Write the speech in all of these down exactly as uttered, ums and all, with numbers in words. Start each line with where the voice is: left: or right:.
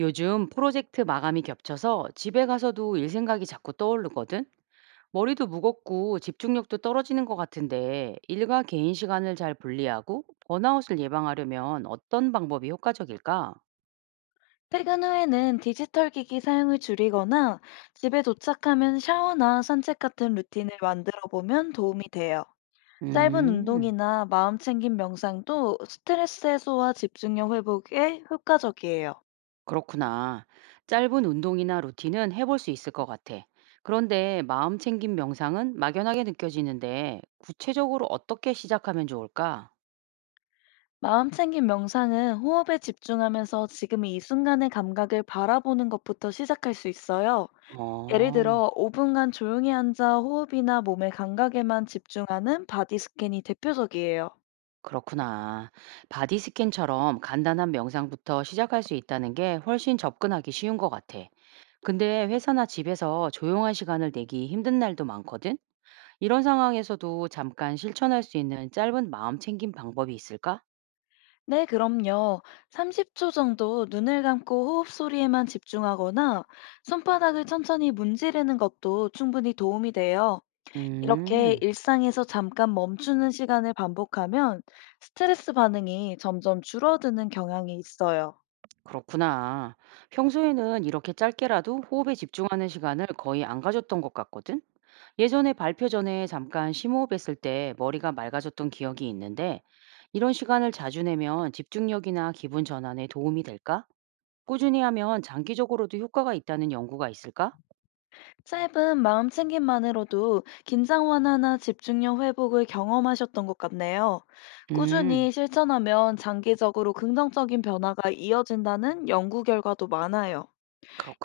right: 요즘 프로젝트 마감이 겹쳐서 집에 가서도 일 생각이 자꾸 떠오르거든? 머리도 무겁고 집중력도 떨어지는 것 같은데 일과 개인 시간을 잘 분리하고 번아웃을 예방하려면 어떤 방법이 효과적일까?
left: 퇴근 후에는 디지털 기기 사용을 줄이거나 집에 도착하면 샤워나 산책 같은 루틴을 만들어 보면 도움이 돼요. 짧은
right: 음,
left: 운동이나 마음 챙김 명상도 스트레스 해소와 집중력 회복에 효과적이에요.
right: 그렇구나. 짧은 운동이나 루틴은 해볼 수 있을 것 같아. 그런데 마음 챙김 명상은 막연하게 느껴지는데 구체적으로 어떻게 시작하면 좋을까?
left: 마음 챙김 명상은 호흡에 집중하면서 지금 이 순간의 감각을 바라보는 것부터 시작할 수 있어요. 예를
right: 어.
left: 들어 오 분간 조용히 앉아 호흡이나 몸의 감각에만 집중하는 바디 스캔이 대표적이에요.
right: 그렇구나. 바디 스캔처럼 간단한 명상부터 시작할 수 있다는 게 훨씬 접근하기 쉬운 것 같아. 근데 회사나 집에서 조용한 시간을 내기 힘든 날도 많거든? 이런 상황에서도 잠깐 실천할 수 있는 짧은 마음 챙김 방법이 있을까?
left: 네, 그럼요. 삼십 초 정도 눈을 감고 호흡 소리에만 집중하거나 손바닥을 천천히 문지르는 것도 충분히 도움이 돼요. 이렇게
right: 음.
left: 일상에서 잠깐 멈추는 시간을 반복하면 스트레스 반응이 점점 줄어드는 경향이 있어요.
right: 그렇구나. 평소에는 이렇게 짧게라도 호흡에 집중하는 시간을 거의 안 가졌던 것 같거든? 예전에 발표 전에 잠깐 심호흡했을 때 머리가 맑아졌던 기억이 있는데, 이런 시간을 자주 내면 집중력이나 기분 전환에 도움이 될까? 꾸준히 하면 장기적으로도 효과가 있다는 연구가 있을까?
left: 짧은 마음 챙김만으로도 긴장 완화나 집중력 회복을 경험하셨던 것 같네요.
right: 음,
left: 꾸준히 실천하면 장기적으로 긍정적인 변화가 이어진다는 연구 결과도 많아요.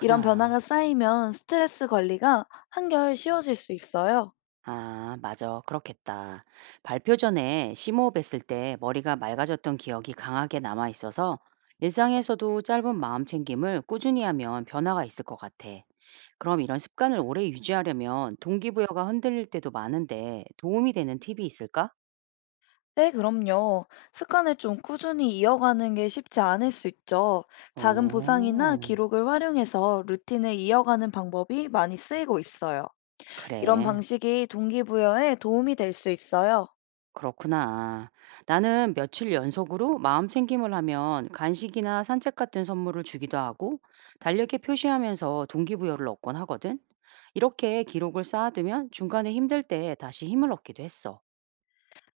left: 이런 변화가 쌓이면 스트레스 관리가 한결 쉬워질 수 있어요.
right: 아, 맞아. 그렇겠다. 발표 전에 심호흡했을 때 머리가 맑아졌던 기억이 강하게 남아 있어서 일상에서도 짧은 마음 챙김을 꾸준히 하면 변화가 있을 것 같아. 그럼 이런 습관을 오래 유지하려면 동기부여가 흔들릴 때도 많은데 도움이 되는 팁이 있을까?
left: 네, 그럼요. 습관을 좀 꾸준히 이어가는 게 쉽지 않을 수 있죠.
right: 어,
left: 작은 보상이나 기록을 활용해서 루틴을 이어가는 방법이 많이 쓰이고 있어요. 이런
right: 그래.
left: 방식이 동기부여에 도움이 될 수 있어요.
right: 그렇구나. 나는 며칠 연속으로 마음 챙김을 하면 간식이나 산책 같은 선물을 주기도 하고 달력에 표시하면서 동기부여를 얻곤 하거든. 이렇게 기록을 쌓아두면 중간에 힘들 때 다시 힘을 얻기도 했어.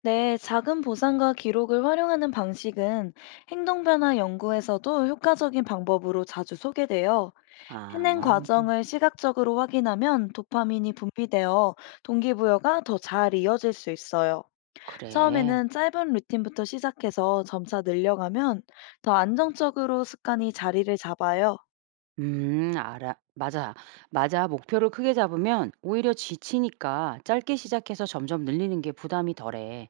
left: 네, 작은 보상과 기록을 활용하는 방식은 행동 변화 연구에서도 효과적인 방법으로 자주 소개돼요.
right: 아,
left: 해낸 과정을 시각적으로 확인하면 도파민이 분비되어 동기부여가 더 잘 이어질 수 있어요.
right: 그래.
left: 처음에는 짧은 루틴부터 시작해서 점차 늘려가면 더 안정적으로 습관이 자리를 잡아요.
right: 음, 알아. 맞아. 맞아. 목표를 크게 잡으면 오히려 지치니까 짧게 시작해서 점점 늘리는 게 부담이 덜해.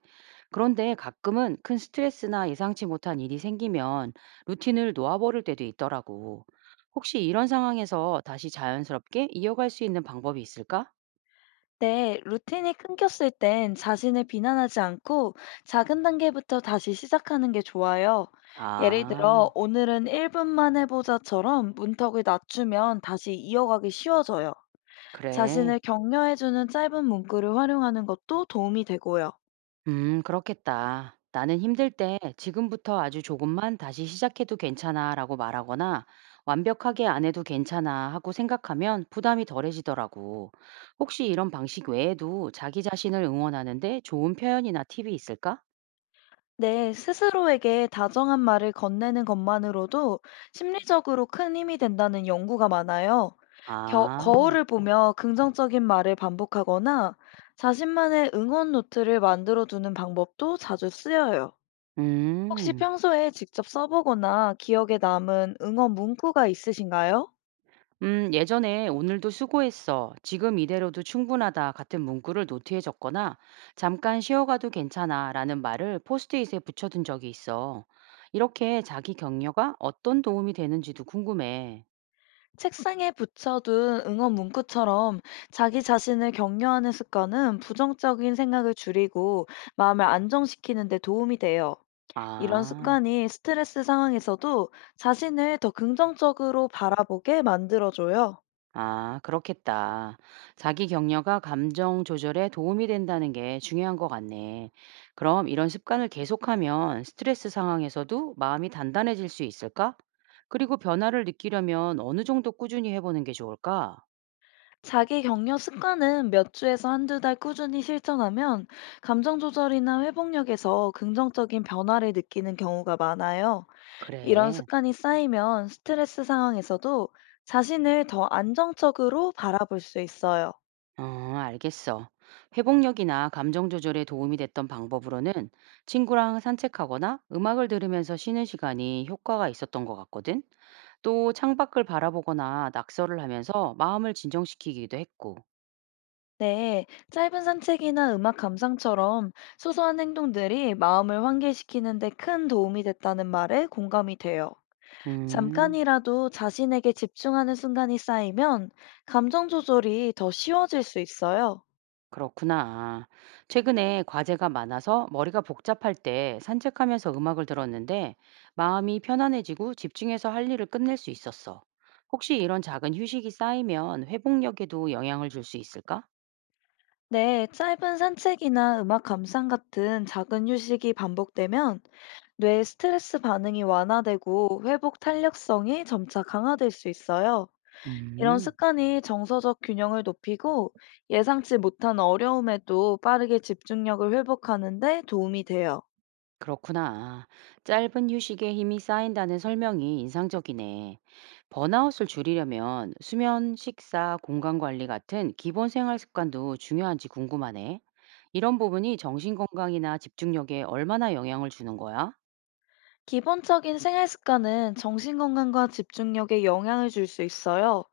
right: 그런데 가끔은 큰 스트레스나 예상치 못한 일이 생기면 루틴을 놓아버릴 때도 있더라고. 혹시 이런 상황에서 다시 자연스럽게 이어갈 수 있는 방법이 있을까?
left: 네, 루틴이 끊겼을 땐 자신을 비난하지 않고 작은 단계부터 다시 시작하는 게 좋아요. 예를
right: 아,
left: 들어, 오늘은 일 분만 해보자처럼 문턱을 낮추면 다시 이어가기 쉬워져요.
right: 그래.
left: 자신을 격려해주는 짧은 문구를 활용하는 것도 도움이 되고요.
right: 음, 그렇겠다. 나는 힘들 때 지금부터 아주 조금만 다시 시작해도 괜찮아 라고 말하거나 완벽하게 안 해도 괜찮아 하고 생각하면 부담이 덜해지더라고. 혹시 이런 방식 외에도 자기 자신을 응원하는데 좋은 표현이나 팁이 있을까?
left: 네, 스스로에게 다정한 말을 건네는 것만으로도 심리적으로 큰 힘이 된다는 연구가 많아요. 겨,
right: 아,
left: 거울을 보며 긍정적인 말을 반복하거나 자신만의 응원 노트를 만들어두는 방법도 자주 쓰여요. 혹시
right: 음.
left: 평소에 직접 써보거나 기억에 남은 응원 문구가 있으신가요?
right: 음, 예전에 오늘도 수고했어. 지금 이대로도 충분하다 같은 문구를 노트에 적거나 잠깐 쉬어가도 괜찮아 라는 말을 포스트잇에 붙여둔 적이 있어. 이렇게 자기 격려가 어떤 도움이 되는지도 궁금해.
left: 책상에 붙여둔 응원 문구처럼 자기 자신을 격려하는 습관은 부정적인 생각을 줄이고 마음을 안정시키는 데 도움이 돼요. 이런
right: 아.
left: 습관이 스트레스 상황에서도 자신을 더 긍정적으로 바라보게 만들어줘요.
right: 아, 그렇겠다. 자기 격려가 감정 조절에 도움이 된다는 게 중요한 것 같네. 그럼 이런 습관을 계속하면 스트레스 상황에서도 마음이 단단해질 수 있을까? 그리고 변화를 느끼려면 어느 정도 꾸준히 해보는 게 좋을까?
left: 자기 격려 습관은 몇 주에서 한두 달 꾸준히 실천하면 감정 조절이나 회복력에서 긍정적인 변화를 느끼는 경우가 많아요. 이런
right: 그래.
left: 습관이 쌓이면 스트레스 상황에서도 자신을 더 안정적으로 바라볼 수 있어요.
right: 어, 알겠어. 회복력이나 감정 조절에 도움이 됐던 방법으로는 친구랑 산책하거나 음악을 들으면서 쉬는 시간이 효과가 있었던 것 같거든. 또 창밖을 바라보거나 낙서를 하면서 마음을 진정시키기도 했고.
left: 네, 짧은 산책이나 음악 감상처럼 소소한 행동들이 마음을 환기시키는데 큰 도움이 됐다는 말에 공감이 돼요.
right: 음,
left: 잠깐이라도 자신에게 집중하는 순간이 쌓이면 감정 조절이 더 쉬워질 수 있어요.
right: 그렇구나. 최근에 과제가 많아서 머리가 복잡할 때 산책하면서 음악을 들었는데 마음이 편안해지고 집중해서 할 일을 끝낼 수 있었어. 혹시 이런 작은 휴식이 쌓이면 회복력에도 영향을 줄 수 있을까?
left: 네, 짧은 산책이나 음악 감상 같은 작은 휴식이 반복되면 뇌 스트레스 반응이 완화되고 회복 탄력성이 점차 강화될 수 있어요. 이런
right: 음.
left: 습관이 정서적 균형을 높이고 예상치 못한 어려움에도 빠르게 집중력을 회복하는데 도움이 돼요.
right: 그렇구나. 짧은 휴식에 힘이 쌓인다는 설명이 인상적이네. 번아웃을 줄이려면 수면, 식사, 공간 관리 같은 기본 생활 습관도 중요한지 궁금하네. 이런 부분이 정신 건강이나 집중력에 얼마나 영향을 주는 거야?
left: 기본적인 생활 습관은 정신건강과 집중력에 영향을 줄 수 있어요.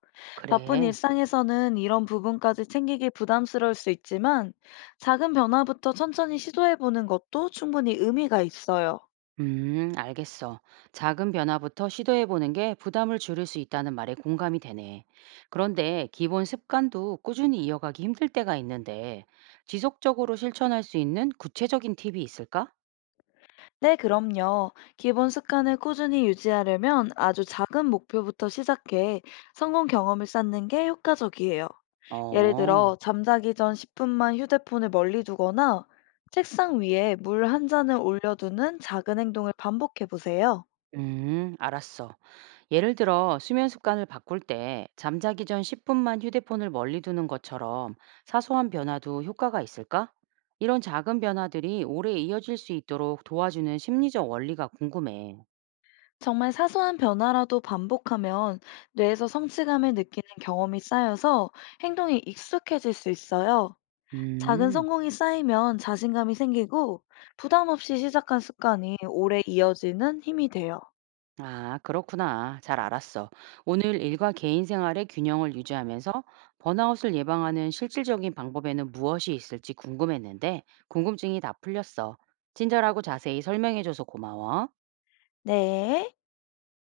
left: 바쁜
right: 그래.
left: 일상에서는 이런 부분까지 챙기기 부담스러울 수 있지만 작은 변화부터 천천히 시도해보는 것도 충분히 의미가 있어요.
right: 음, 알겠어. 작은 변화부터 시도해보는 게 부담을 줄일 수 있다는 말에 공감이 되네. 그런데 기본 습관도 꾸준히 이어가기 힘들 때가 있는데, 지속적으로 실천할 수 있는 구체적인 팁이 있을까?
left: 네, 그럼요. 기본 습관을 꾸준히 유지하려면 아주 작은 목표부터 시작해 성공 경험을 쌓는 게 효과적이에요. 예를
right: 어,
left: 들어, 잠자기 전 십 분만 휴대폰을 멀리 두거나 책상 위에 물 한 잔을 올려두는 작은 행동을 반복해 보세요.
right: 음, 알았어. 예를 들어, 수면 습관을 바꿀 때, 잠자기 전 십 분만 휴대폰을 멀리 두는 것처럼 사소한 변화도 효과가 있을까? 이런 작은 변화들이 오래 이어질 수 있도록 도와주는 심리적 원리가 궁금해.
left: 정말 사소한 변화라도 반복하면 뇌에서 성취감을 느끼는 경험이 쌓여서 행동이 익숙해질 수 있어요. 작은
right: 음,
left: 성공이 쌓이면 자신감이 생기고 부담 없이 시작한 습관이 오래 이어지는 힘이 돼요.
right: 아, 그렇구나. 잘 알았어. 오늘 일과 개인 생활의 균형을 유지하면서 번아웃을 예방하는 실질적인 방법에는 무엇이 있을지 궁금했는데, 궁금증이 다 풀렸어. 친절하고 자세히 설명해줘서 고마워.
left: 네.